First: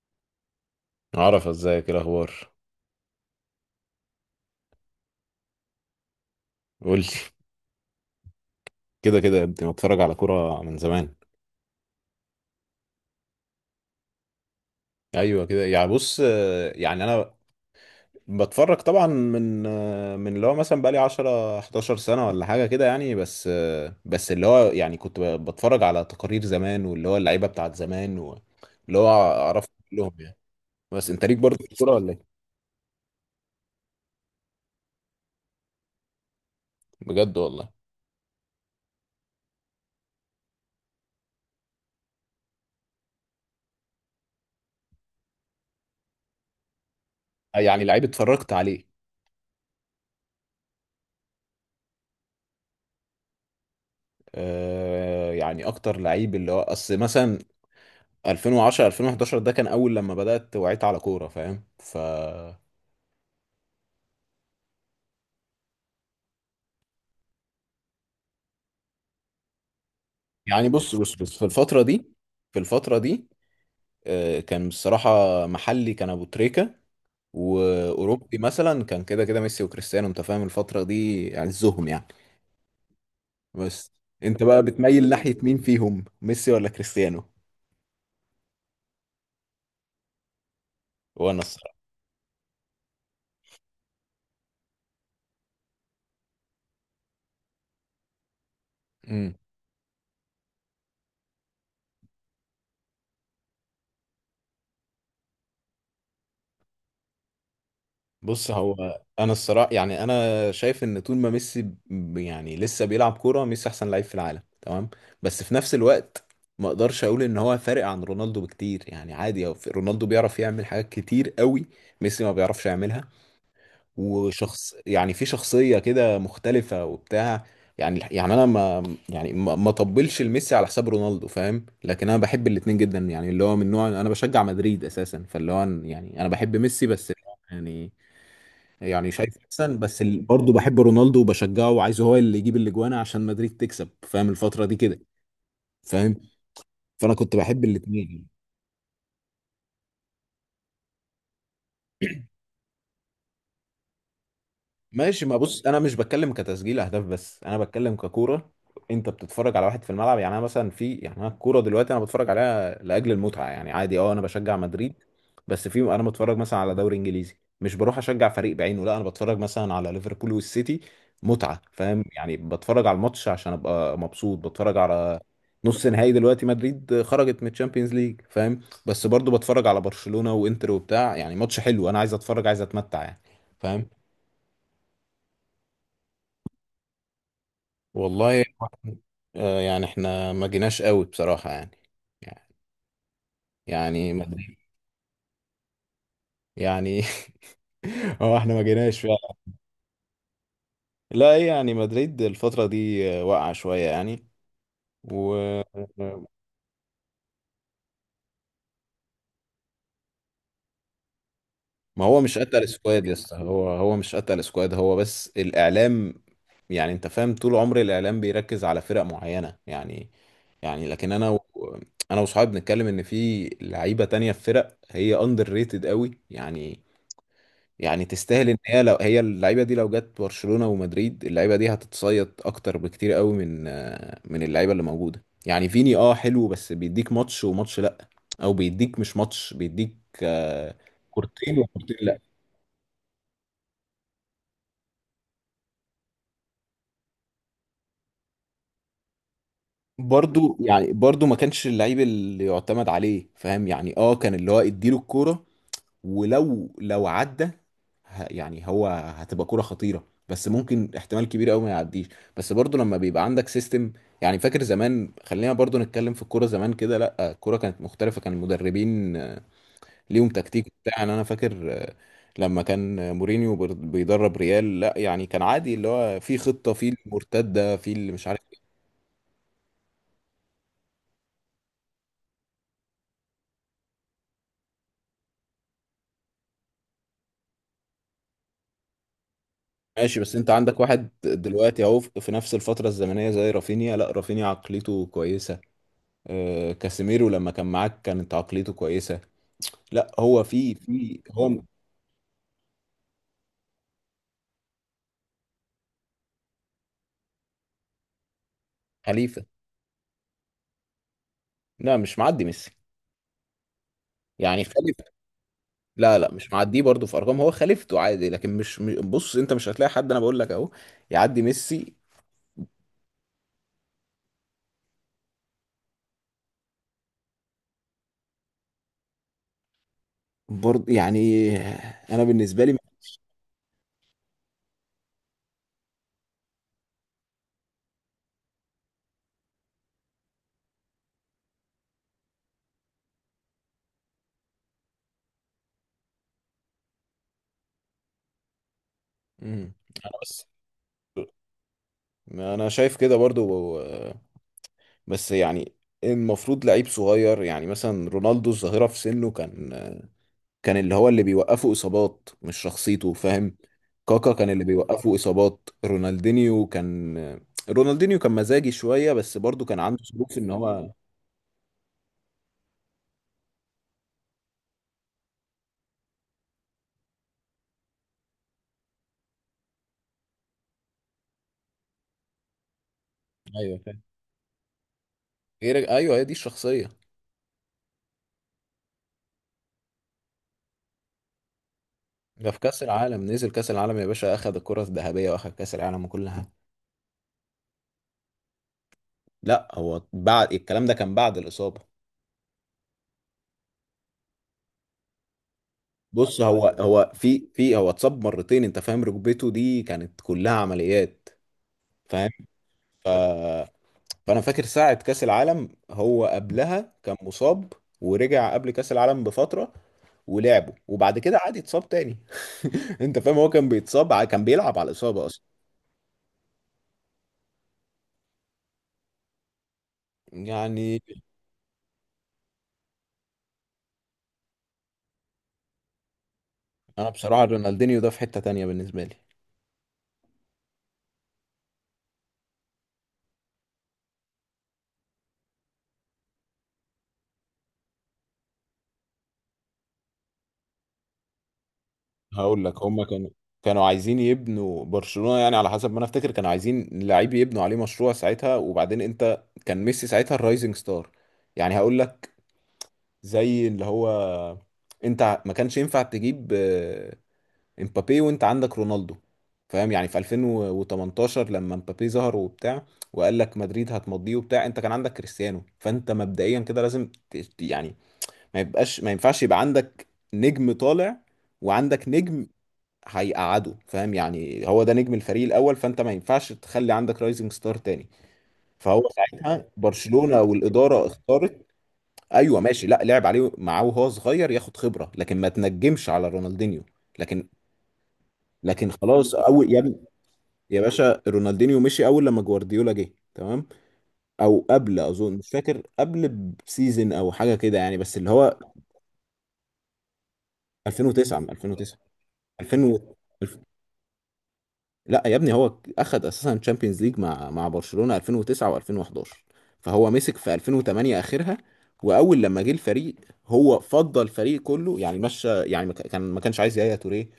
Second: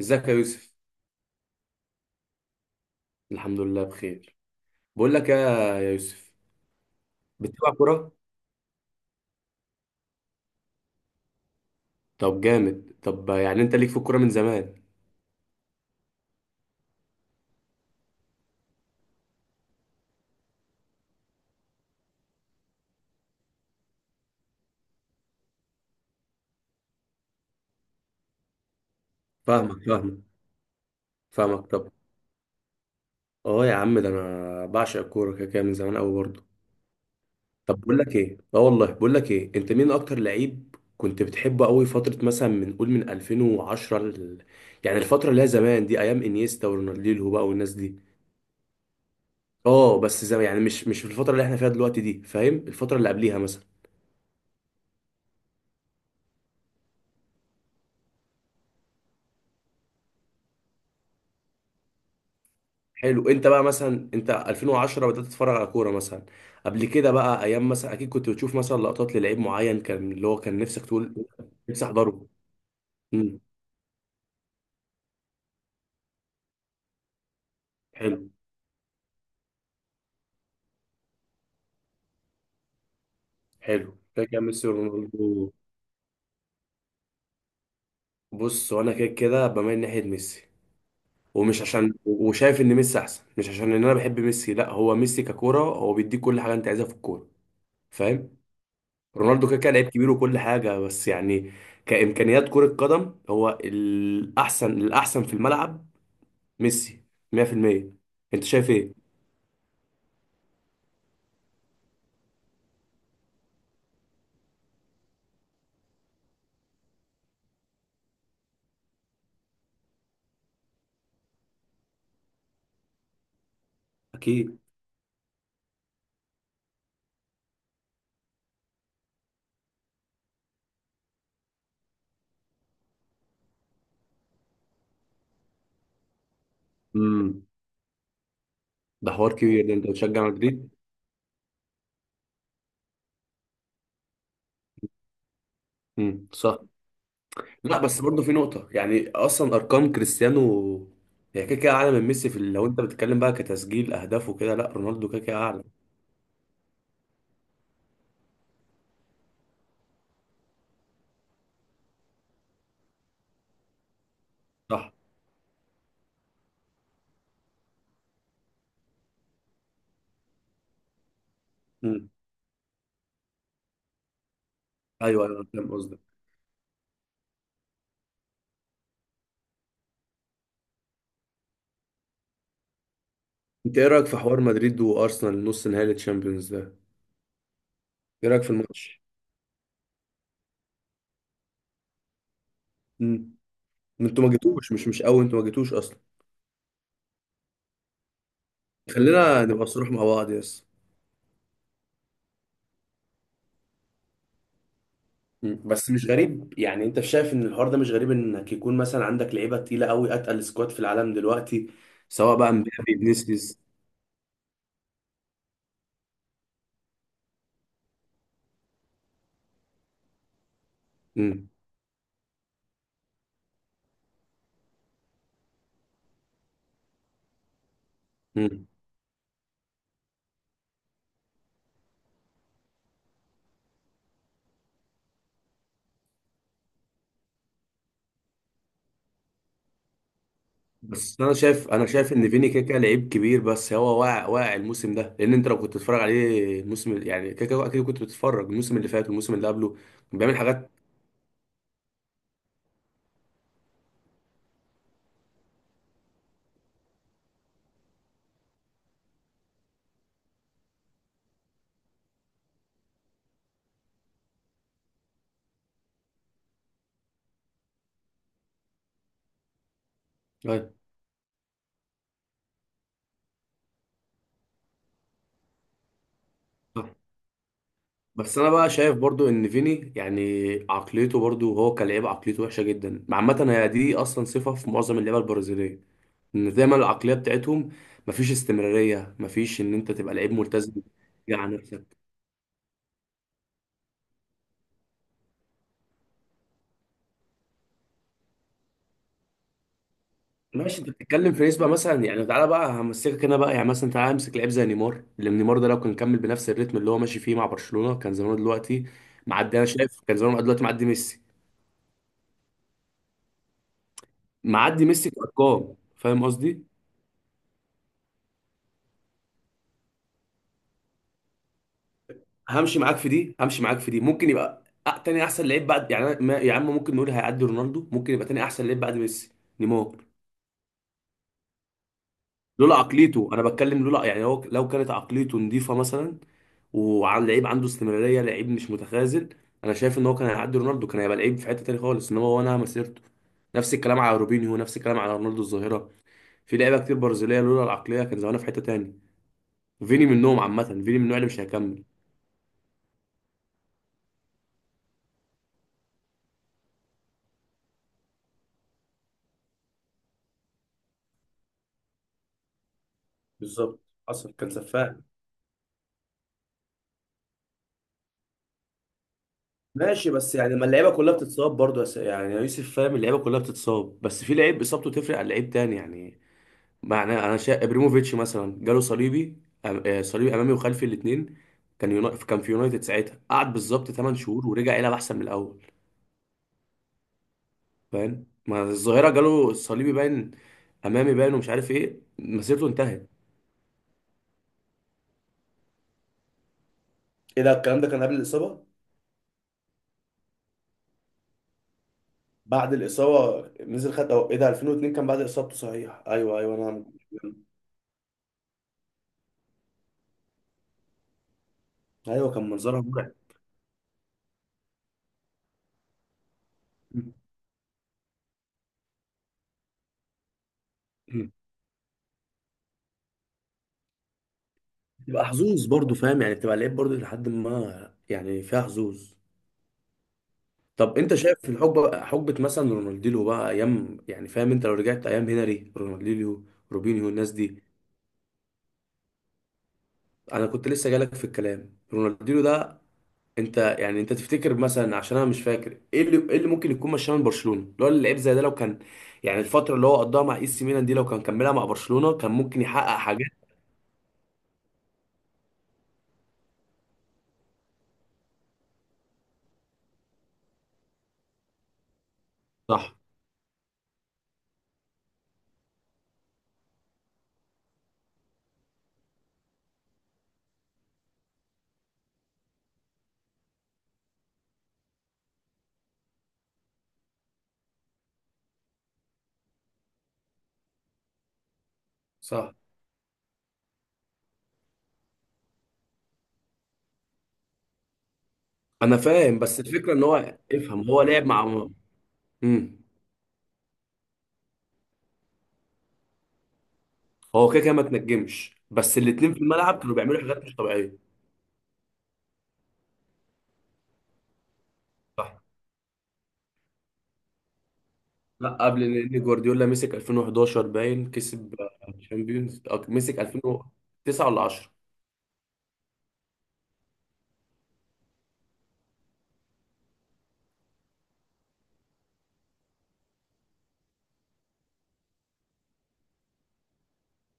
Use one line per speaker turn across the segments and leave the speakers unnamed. ازيك يا يوسف؟
عرف ازيك ايه الاخبار؟
الحمد لله بخير. بقول لك يا، يا يوسف،
قول لي.
بتلعب كرة؟
كده كده يا ابني بتفرج على كوره من زمان.
طب جامد. طب يعني انت ليك في الكرة من زمان؟
ايوه كده، يعني بص، يعني انا بتفرج طبعا من من اللي هو مثلا بقالي 10 11 سنه ولا حاجه كده، يعني بس بس اللي هو يعني كنت بتفرج على تقارير زمان، واللي هو اللعيبه بتاعت زمان، واللي هو اعرف
فاهمك،
كلهم
فاهمك،
يعني. بس انت ليك برضه
فاهمك.
في
طب
الكوره ولا ايه؟
اه يا عم، ده انا بعشق الكورة كده كده من زمان قوي برضه.
بجد والله.
طب بقول لك ايه اه والله، بقول لك ايه، انت مين اكتر لعيب كنت بتحبه قوي فترة مثلا؟ من قول من 2010 ل... يعني الفترة اللي هي زمان دي، ايام انيستا ورونالدينيو بقى والناس
يعني
دي.
لعيب اتفرجت عليه،
اه بس زمان، يعني مش في الفترة اللي احنا فيها دلوقتي دي، فاهم؟ الفترة اللي قبليها مثلا.
يعني اكتر لعيب اللي هو اصل مثلا 2010 2011 ده كان اول لما بدأت وعيت على كورة، فاهم؟ ف
حلو. انت بقى مثلا، انت 2010 بدأت تتفرج على كوره مثلا؟ قبل كده بقى ايام مثلا اكيد كنت بتشوف مثلا لقطات للعيب معين، كان اللي هو كان
يعني
نفسك
بص بص
تقول
بص، في الفترة
نفسي
دي،
احضره.
في الفترة دي
امم.
كان بصراحة محلي كان ابو تريكة،
حلو،
واوروبي مثلا كان كده كده ميسي وكريستيانو. انت فاهم الفترة دي عزهم يعني. بس
حلو. كده كان
انت بقى
ميسي
بتميل ناحية
ورونالدو.
مين فيهم، ميسي ولا كريستيانو؟
بص، وانا كده كده بميل ناحيه ميسي،
وانا
ومش عشان وشايف ان ميسي احسن، مش عشان ان انا بحب ميسي، لا، هو ميسي ككوره هو بيديك كل حاجه انت عايزها في الكوره، فاهم؟
الصراحة،
رونالدو كده كده لعيب كبير وكل حاجه، بس يعني كامكانيات كره قدم هو الاحسن، الاحسن في الملعب ميسي، 100%. انت
بص
شايف
هو
ايه؟
انا الصراحه، يعني انا شايف ان طول ما ميسي يعني لسه بيلعب كوره، ميسي احسن لعيب في العالم، تمام؟ بس في نفس الوقت ما اقدرش اقول ان هو فارق عن رونالدو بكتير، يعني عادي. هو رونالدو بيعرف يعمل حاجات كتير قوي، ميسي ما بيعرفش يعملها.
اكيد.
وشخص، يعني في شخصيه كده مختلفه وبتاع. يعني يعني انا ما، يعني ما ما طبلش لميسي على حساب رونالدو فاهم، لكن انا بحب الاتنين جدا. يعني اللي هو من نوع انا بشجع مدريد اساسا، فاللي هو يعني انا بحب ميسي بس
امم.
يعني. يعني
ده حوار
شايف
كبير، ده
احسن،
انت
بس
بتشجع
برضه
مدريد.
بحب رونالدو وبشجعه، وعايزه هو اللي يجيب الاجوان عشان مدريد تكسب، فاهم الفتره دي كده؟ فاهم.
امم، صح.
فانا كنت بحب
لا بس برضه
الاثنين.
في نقطة، يعني اصلا ارقام كريستيانو هي كده كده اعلى من ميسي في ال-، لو انت بتتكلم بقى كتسجيل اهداف وكده، لا رونالدو كده
ماشي، ما
كده اعلى.
بص انا مش بتكلم كتسجيل اهداف، بس انا بتكلم ككوره. انت بتتفرج على واحد في الملعب، يعني انا مثلا في، يعني انا الكوره دلوقتي انا بتفرج عليها لاجل المتعه، يعني عادي. اه انا بشجع
صح.
مدريد، بس في انا بتفرج مثلا على دوري انجليزي، مش بروح اشجع فريق بعينه، لا انا بتفرج مثلا على ليفربول والسيتي متعه، فاهم؟
امم.
يعني بتفرج على الماتش عشان ابقى مبسوط، بتفرج على
ايوه، ايوه، أنا فاهم
نص
قصدك.
نهائي. دلوقتي مدريد خرجت من الشامبيونز ليج فاهم. بس برضو بتفرج على برشلونه وانتر وبتاع، يعني ماتش حلو انا عايز اتفرج، عايز اتمتع يعني.
انت
فاهم.
ايه رايك في حوار مدريد وارسنال، نص نهائي الشامبيونز ده؟ ايه رايك
والله
في الماتش؟
يعني احنا ما جيناش قوي بصراحة يعني.
امم.
يعني
انتوا ما
مدريد،
جيتوش، مش قوي، انتوا ما جيتوش اصلا.
يعني هو احنا ما جيناش فعلا.
خلينا نبقى صريح مع بعض، يس.
لا هي يعني مدريد الفترة دي واقعة شوية يعني. و
مم. بس مش غريب، يعني انت شايف ان الحوار ده مش غريب انك يكون مثلا عندك لعيبه تقيله قوي، اتقل سكواد في العالم دلوقتي،
ما هو
سواء
مش
بقى
قتل
مبابي،
سكواد، لسه
فينيسيوس.
هو هو مش قتل سكواد، هو بس الإعلام. يعني انت فاهم طول عمر الإعلام بيركز على فرق معينة يعني. يعني لكن انا
مم.
انا وصحابي بنتكلم ان في لعيبة تانية في فرق هي اندر ريتد قوي يعني. يعني تستاهل ان
مم.
هي، لو هي اللعيبه دي لو جت برشلونه ومدريد، اللعيبه دي هتتصيد اكتر بكتير قوي من من اللعيبه اللي موجوده يعني. فيني اه حلو، بس بيديك ماتش وماتش لا. او بيديك مش ماتش، بيديك آه،
بس انا
كورتين
شايف انا
وكورتين
شايف
لا.
ان فيني كيكا لعيب كبير، بس هو واقع، واقع الموسم ده، لان انت لو كنت بتتفرج عليه الموسم، يعني كيكا اكيد كنت بتتفرج الموسم اللي فات والموسم اللي قبله، كان بيعمل
برضو
حاجات.
يعني برضو ما كانش اللعيب اللي يعتمد عليه فاهم يعني. اه كان اللي هو اديله الكوره، ولو عدى يعني هو هتبقى كرة خطيرة، بس ممكن احتمال كبير قوي ما يعديش. بس برضو لما بيبقى عندك سيستم. يعني فاكر زمان، خلينا برضو نتكلم في الكورة زمان كده. لا الكورة كانت مختلفة، كان المدربين ليهم تكتيك
أيوة.
بتاع يعني. انا فاكر لما كان مورينيو بيدرب ريال، لا يعني كان عادي اللي هو في خطة
صح.
في المرتدة في اللي مش
بس
عارف
انا
إيه.
بقى شايف برضو ان فيني يعني عقليته، برضو هو كلاعب عقليته وحشه جدا عامه، هي دي اصلا صفه في معظم اللعيبه البرازيليه، ان دايما العقليه بتاعتهم مفيش استمراريه، مفيش ان انت تبقى
ماشي
لعيب
بس انت
ملتزم،
عندك واحد
تيجي على
دلوقتي
نفسك.
اهو في، في نفس الفترة الزمنية زي رافينيا، لا رافينيا عقليته كويسة. كاسيميرو لما كان معاك كانت عقليته كويسة. لا هو في،
ماشي، انت
في
بتتكلم في
هو
نسبه مثلا، يعني تعالى بقى همسكك انا بقى، يعني مثلا تعالى امسك لعيب زي نيمار، اللي نيمار ده لو كان كمل بنفس الريتم اللي هو ماشي فيه مع برشلونه، كان زمانه دلوقتي
خليفة.
معدي. انا شايف كان زمانه دلوقتي معدي ميسي.
لا مش معدي ميسي، يعني
معدي
خليفة.
ميسي في ارقام،
لا
فاهم
لا مش
قصدي؟
معديه، برضه في ارقام هو خليفته عادي. لكن مش بص، انت مش هتلاقي حد، انا بقول لك اهو يعدي ميسي.
همشي معاك في دي، ممكن يبقى تاني احسن لعيب بعد، يعني يا عم ممكن نقول هيعدي رونالدو، ممكن يبقى تاني احسن لعيب بعد ميسي، نيمار.
برضه يعني انا بالنسبة
لولا
لي،
عقليته، انا بتكلم لولا، يعني هو لو كانت عقليته نظيفه مثلا، وعن لعيب عنده استمراريه، لعيب مش متخاذل، انا شايف ان هو كان هيعدي رونالدو، كان هيبقى لعيب في حته تاني خالص، انما هو نهى مسيرته. نفس الكلام على روبينيو، نفس الكلام على رونالدو الظاهره. في لعيبه كتير برازيليه لولا العقليه كان زمانها في حته تاني.
مم،
فيني
انا
منهم
بس،
عامه، فيني من النوع اللي مش هيكمل.
انا شايف كده برضه بس يعني المفروض لعيب صغير. يعني مثلا رونالدو الظاهرة في سنه كان، كان اللي هو اللي بيوقفه اصابات مش شخصيته فاهم.
بالظبط.
كاكا
حصل،
كان
كان
اللي
سفاح.
بيوقفه اصابات. رونالدينيو كان، رونالدينيو كان مزاجي شويه بس برضو كان عنده
ماشي، بس
ظروف ان
يعني ما اللعيبه
هو،
كلها بتتصاب برضه، يعني يا يوسف، فاهم؟ اللعيبه كلها بتتصاب، بس في لعيب اصابته تفرق عن لعيب تاني، يعني معناه. انا شايف ابريموفيتش مثلا، جاله صليبي، صليبي امامي وخلفي الاثنين، كان في يونايتد ساعتها، قعد
ايوه
بالظبط
فاهم.
8 شهور ورجع يلعب احسن من الاول،
غير ايوه، هي دي الشخصيه.
فاهم؟ ما الظاهره جاله صليبي باين، امامي باين ومش عارف ايه،
ده في
مسيرته
كاس
انتهت.
العالم نزل كاس العالم يا باشا، اخذ الكره الذهبيه واخذ كاس العالم وكل حاجه.
ايه ده الكلام؟ ده كان قبل الاصابه؟
لا هو بعد، الكلام ده كان بعد الاصابه.
بعد الاصابه نزل خد، أو ايه ده 2002 كان بعد اصابته، صحيح، ايوه
بص
ايوه
هو،
انا.
هو في، في هو اتصاب مرتين انت فاهم، ركبته دي كانت كلها عمليات. فاهم.
ايوه، كان منظرها
ف
مرعب.
فانا فاكر ساعة كأس العالم هو قبلها
م-
كان مصاب، ورجع قبل كأس العالم بفترة ولعبه، وبعد
م.
كده عاد اتصاب تاني. انت فاهم هو كان بيتصاب كان بيلعب على الإصابة
بتبقى
اصلا.
حظوظ برضو، فاهم يعني، بتبقى لعيب برضو، لحد ما يعني فيها حظوظ. طب
يعني
انت شايف في الحقبه، حقبه مثلا رونالدينيو بقى، ايام يعني، فاهم؟ انت لو رجعت ايام هنري، رونالدينيو، روبينيو،
انا
الناس
بصراحة
دي.
رونالدينيو ده في حتة تانية بالنسبة لي.
انا كنت لسه جالك في الكلام، رونالدينيو ده، انت يعني انت تفتكر مثلا، عشان انا مش فاكر ايه اللي ممكن يكون مشاه من برشلونه، اللي هو اللعيب زي ده لو كان، يعني الفتره اللي هو قضاها مع اي سي ميلان دي لو كان كملها مع برشلونه كان ممكن
هقول لك،
يحقق
هما
حاجات.
كانوا، كانوا عايزين يبنوا برشلونة يعني، على حسب ما انا افتكر كانوا عايزين لعيب يبنوا عليه مشروع ساعتها. وبعدين انت كان ميسي ساعتها الرايزنج ستار يعني. هقول لك
صح.
زي اللي هو، انت ما كانش ينفع تجيب امبابي وانت عندك رونالدو فاهم. يعني في 2018 لما امبابي ظهر وبتاع وقال لك مدريد هتمضيه وبتاع، انت كان عندك كريستيانو، فانت مبدئيا كده لازم يعني ما يبقاش، ما ينفعش يبقى عندك نجم طالع وعندك نجم
صح
هيقعده فاهم. يعني هو ده نجم الفريق الاول، فانت ما ينفعش تخلي عندك رايزنج ستار تاني.
انا
فهو
فاهم، بس
ساعتها
الفكره ان هو
برشلونة
افهم، هو
والاداره
لعب
اختارت.
مع.
ايوه
امم.
ماشي، لا لعب عليه معاه وهو صغير ياخد خبره، لكن ما تنجمش على رونالدينيو. لكن
هو كده كده ما تنجمش، بس
خلاص،
الاتنين في
قوي
الملعب
يا،
كانوا بيعملوا حاجات مش
يا
طبيعيه.
باشا، رونالدينيو مشي اول لما جوارديولا جه تمام، او قبل اظن،
صح.
مش فاكر، قبل بسيزن او حاجه كده يعني، بس اللي هو
لا قبل، لان جوارديولا مسك 2011 باين،
2009. من
كسب
2009،
الشامبيونز،
2000
أو مسك
الف-
2009 ولا 10.
لا يا ابني هو اخد اساسا تشامبيونز ليج مع مع برشلونه 2009 و2011. فهو مسك في 2008 اخرها، واول لما جه الفريق هو فضل الفريق كله يعني. مشى يعني ما كان، ما كانش عايز يايا توريه،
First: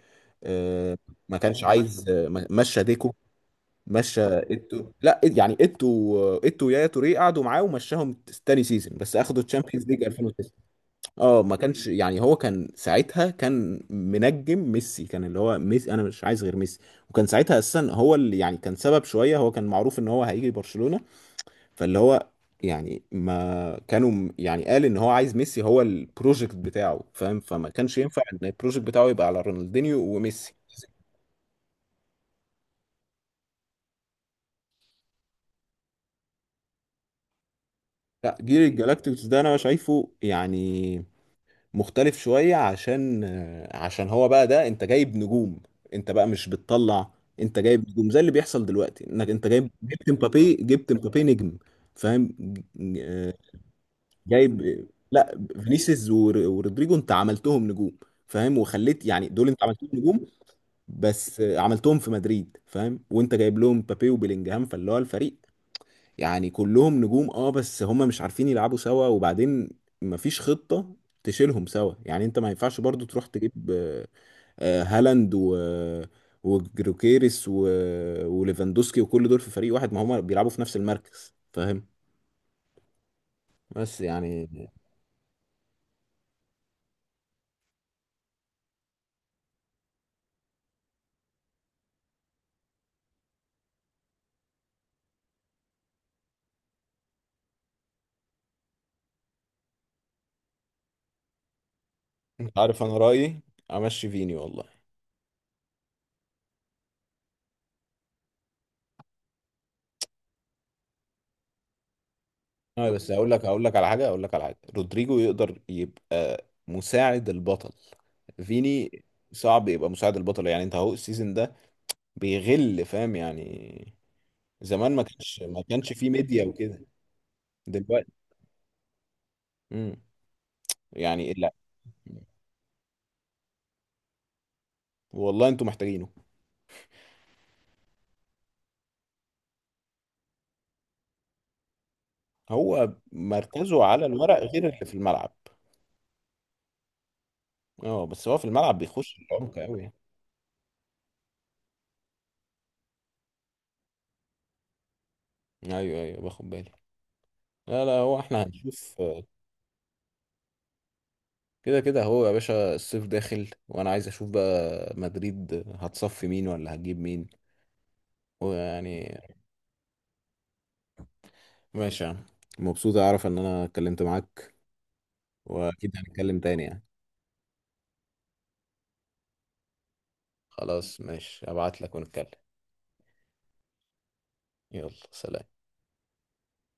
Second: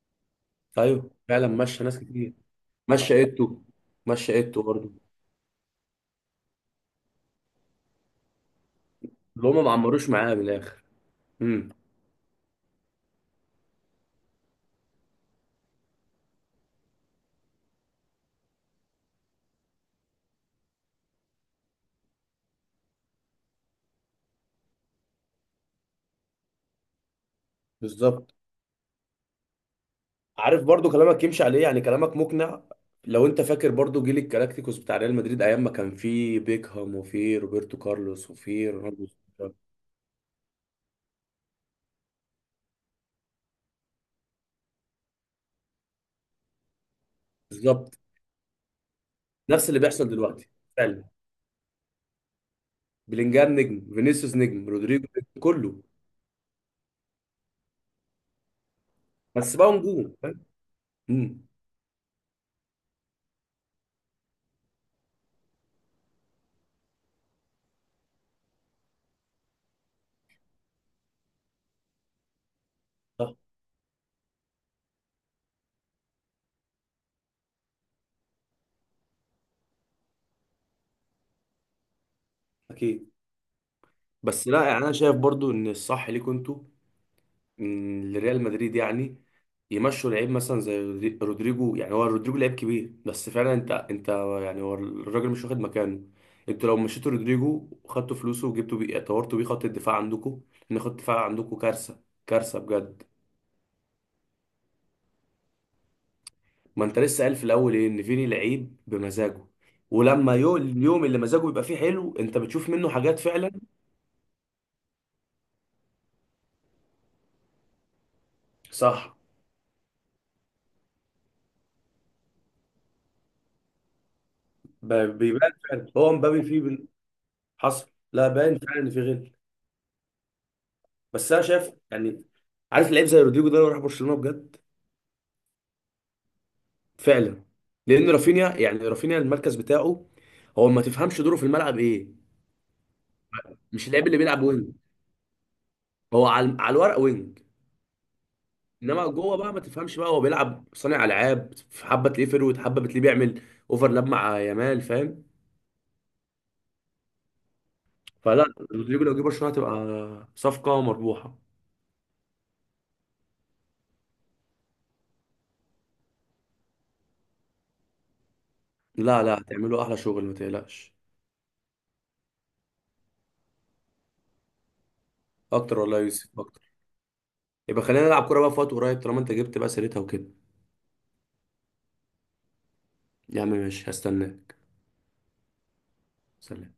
آه،
ايوه
ما
فعلا،
كانش
مشى ناس
عايز،
كتير.
مشى ديكو،
مشى ايتو.
مشى
مشى ايتو
ايتو،
برضه.
لا يعني ايتو، ايتو ويايا توريه قعدوا معاه ومشاهم تاني سيزون، بس اخدوا
اللي هم ما
الشامبيونز ليج
عمروش معاه من
2009.
الاخر.
اه ما
امم.
كانش، يعني هو كان ساعتها كان منجم ميسي، كان اللي هو ميسي، انا مش عايز غير ميسي. وكان ساعتها اساسا هو اللي يعني كان سبب شويه، هو كان معروف ان هو هيجي برشلونه. فاللي هو، يعني ما كانوا يعني قال ان هو عايز ميسي، هو البروجكت بتاعه فاهم. فما كانش ينفع
بالظبط.
ان البروجكت بتاعه يبقى على رونالدينيو وميسي.
عارف برضه كلامك يمشي عليه، يعني كلامك مقنع. لو انت فاكر برضه جيل الكلاكتيكوس بتاع ريال مدريد، ايام ما كان فيه بيكهام وفيه روبرتو كارلوس
لا جيل
وفيه رونالدو
الجالاكتيكوس ده
الظاهرة.
انا شايفه يعني مختلف شوية، عشان، عشان هو بقى ده انت جايب نجوم، انت بقى مش بتطلع، انت جايب
بالظبط.
نجوم زي اللي بيحصل دلوقتي. انك انت
نفس
جايب،
اللي بيحصل
جبت
دلوقتي.
مبابي، جبت
فعلا.
مبابي نجم فاهم. ج-
بلينجهام نجم، فينيسيوس
جايب،
نجم، رودريجو
لا
نجم، كله.
فينيسيوس ورودريجو انت عملتهم نجوم فاهم. وخليت يعني دول
بس
انت
بقى
عملتهم
نجوم.
نجوم، بس
امم.
عملتهم في مدريد فاهم، وانت جايب لهم مبابي وبيلينجهام. فاللي هو الفريق يعني كلهم نجوم، اه بس هما مش عارفين يلعبوا سوا، وبعدين مفيش خطة تشيلهم سوا. يعني انت ما ينفعش برضو تروح
صح.
تجيب هالاند و وجروكيريس وليفاندوسكي وكل دول في فريق واحد، ما هما بيلعبوا في نفس المركز فاهم.
اكيد.
بس يعني
بس لا يعني، انا شايف برضو ان الصح ليكوا انتوا، إن لريال مدريد يعني، يمشوا لعيب مثلا زي رودريجو. يعني هو رودريجو لعيب كبير بس فعلا انت، انت يعني هو الراجل مش واخد مكانه، انتوا لو مشيتوا رودريجو وخدتوا فلوسه وجبتوا بيه طورتوا بيه خط الدفاع عندكم، ان خط الدفاع عندكم كارثه،
انت
كارثه
عارف انا
بجد.
رأيي، امشي فيني والله.
ما انت لسه قال في الاول ايه ان فيني لعيب بمزاجه، ولما اليوم اللي مزاجه بيبقى فيه حلو، انت بتشوف منه
اه بس
حاجات
هقول لك،
فعلا.
هقول لك على حاجة، رودريجو يقدر يبقى مساعد البطل، فيني
صح.
صعب يبقى مساعد البطل. يعني انت اهو السيزون ده بيغل فاهم يعني. زمان ما كانش،
بيبان
ما
فعلا
كانش فيه
هو مبابي
ميديا
فيه،
وكده.
حصل،
دلوقتي،
لا باين فعلا ان في غل.
امم،
بس
يعني
انا
لا.
شايف يعني، عارف لعيب زي رودريجو ده لو راح برشلونه بجد.
والله انتوا محتاجينه.
فعلا، لان رافينيا، يعني رافينيا المركز بتاعه هو ما تفهمش دوره في الملعب ايه.
هو مركزه
مش
على
اللعيب اللي
الورق
بيلعب
غير
وينج،
اللي في الملعب.
هو على الورق وينج،
اه بس هو في الملعب
انما
بيخش
جوه بقى
العمق
ما
قوي يعني.
تفهمش بقى، هو بيلعب صانع العاب، حبه تلاقيه فيرود، حبه بتلاقيه بيعمل اوفرلاب مع يامال، فاهم؟
ايوه ايوه باخد بالي. لا لا هو احنا
فلا،
هنشوف.
رودريجو لو جه برشلونه هتبقى صفقه مربوحه.
كده كده هو يا باشا الصيف داخل، وانا عايز اشوف بقى مدريد هتصفي مين ولا هتجيب مين ويعني.
لا لا، هتعملوا احلى شغل، ما تقلقش.
ماشي يا عم، مبسوط اعرف ان انا اتكلمت معاك،
اكتر
واكيد
والله يا
هنتكلم
يوسف، أكتر.
تاني يعني.
يبقى خلينا نلعب كورة بقى في وقت قريب، طالما انت جبت بقى سيرتها وكده.
خلاص ماشي، ابعت لك ونتكلم.
يا عم ماشي، هستناك.
يلا سلام.
سلام.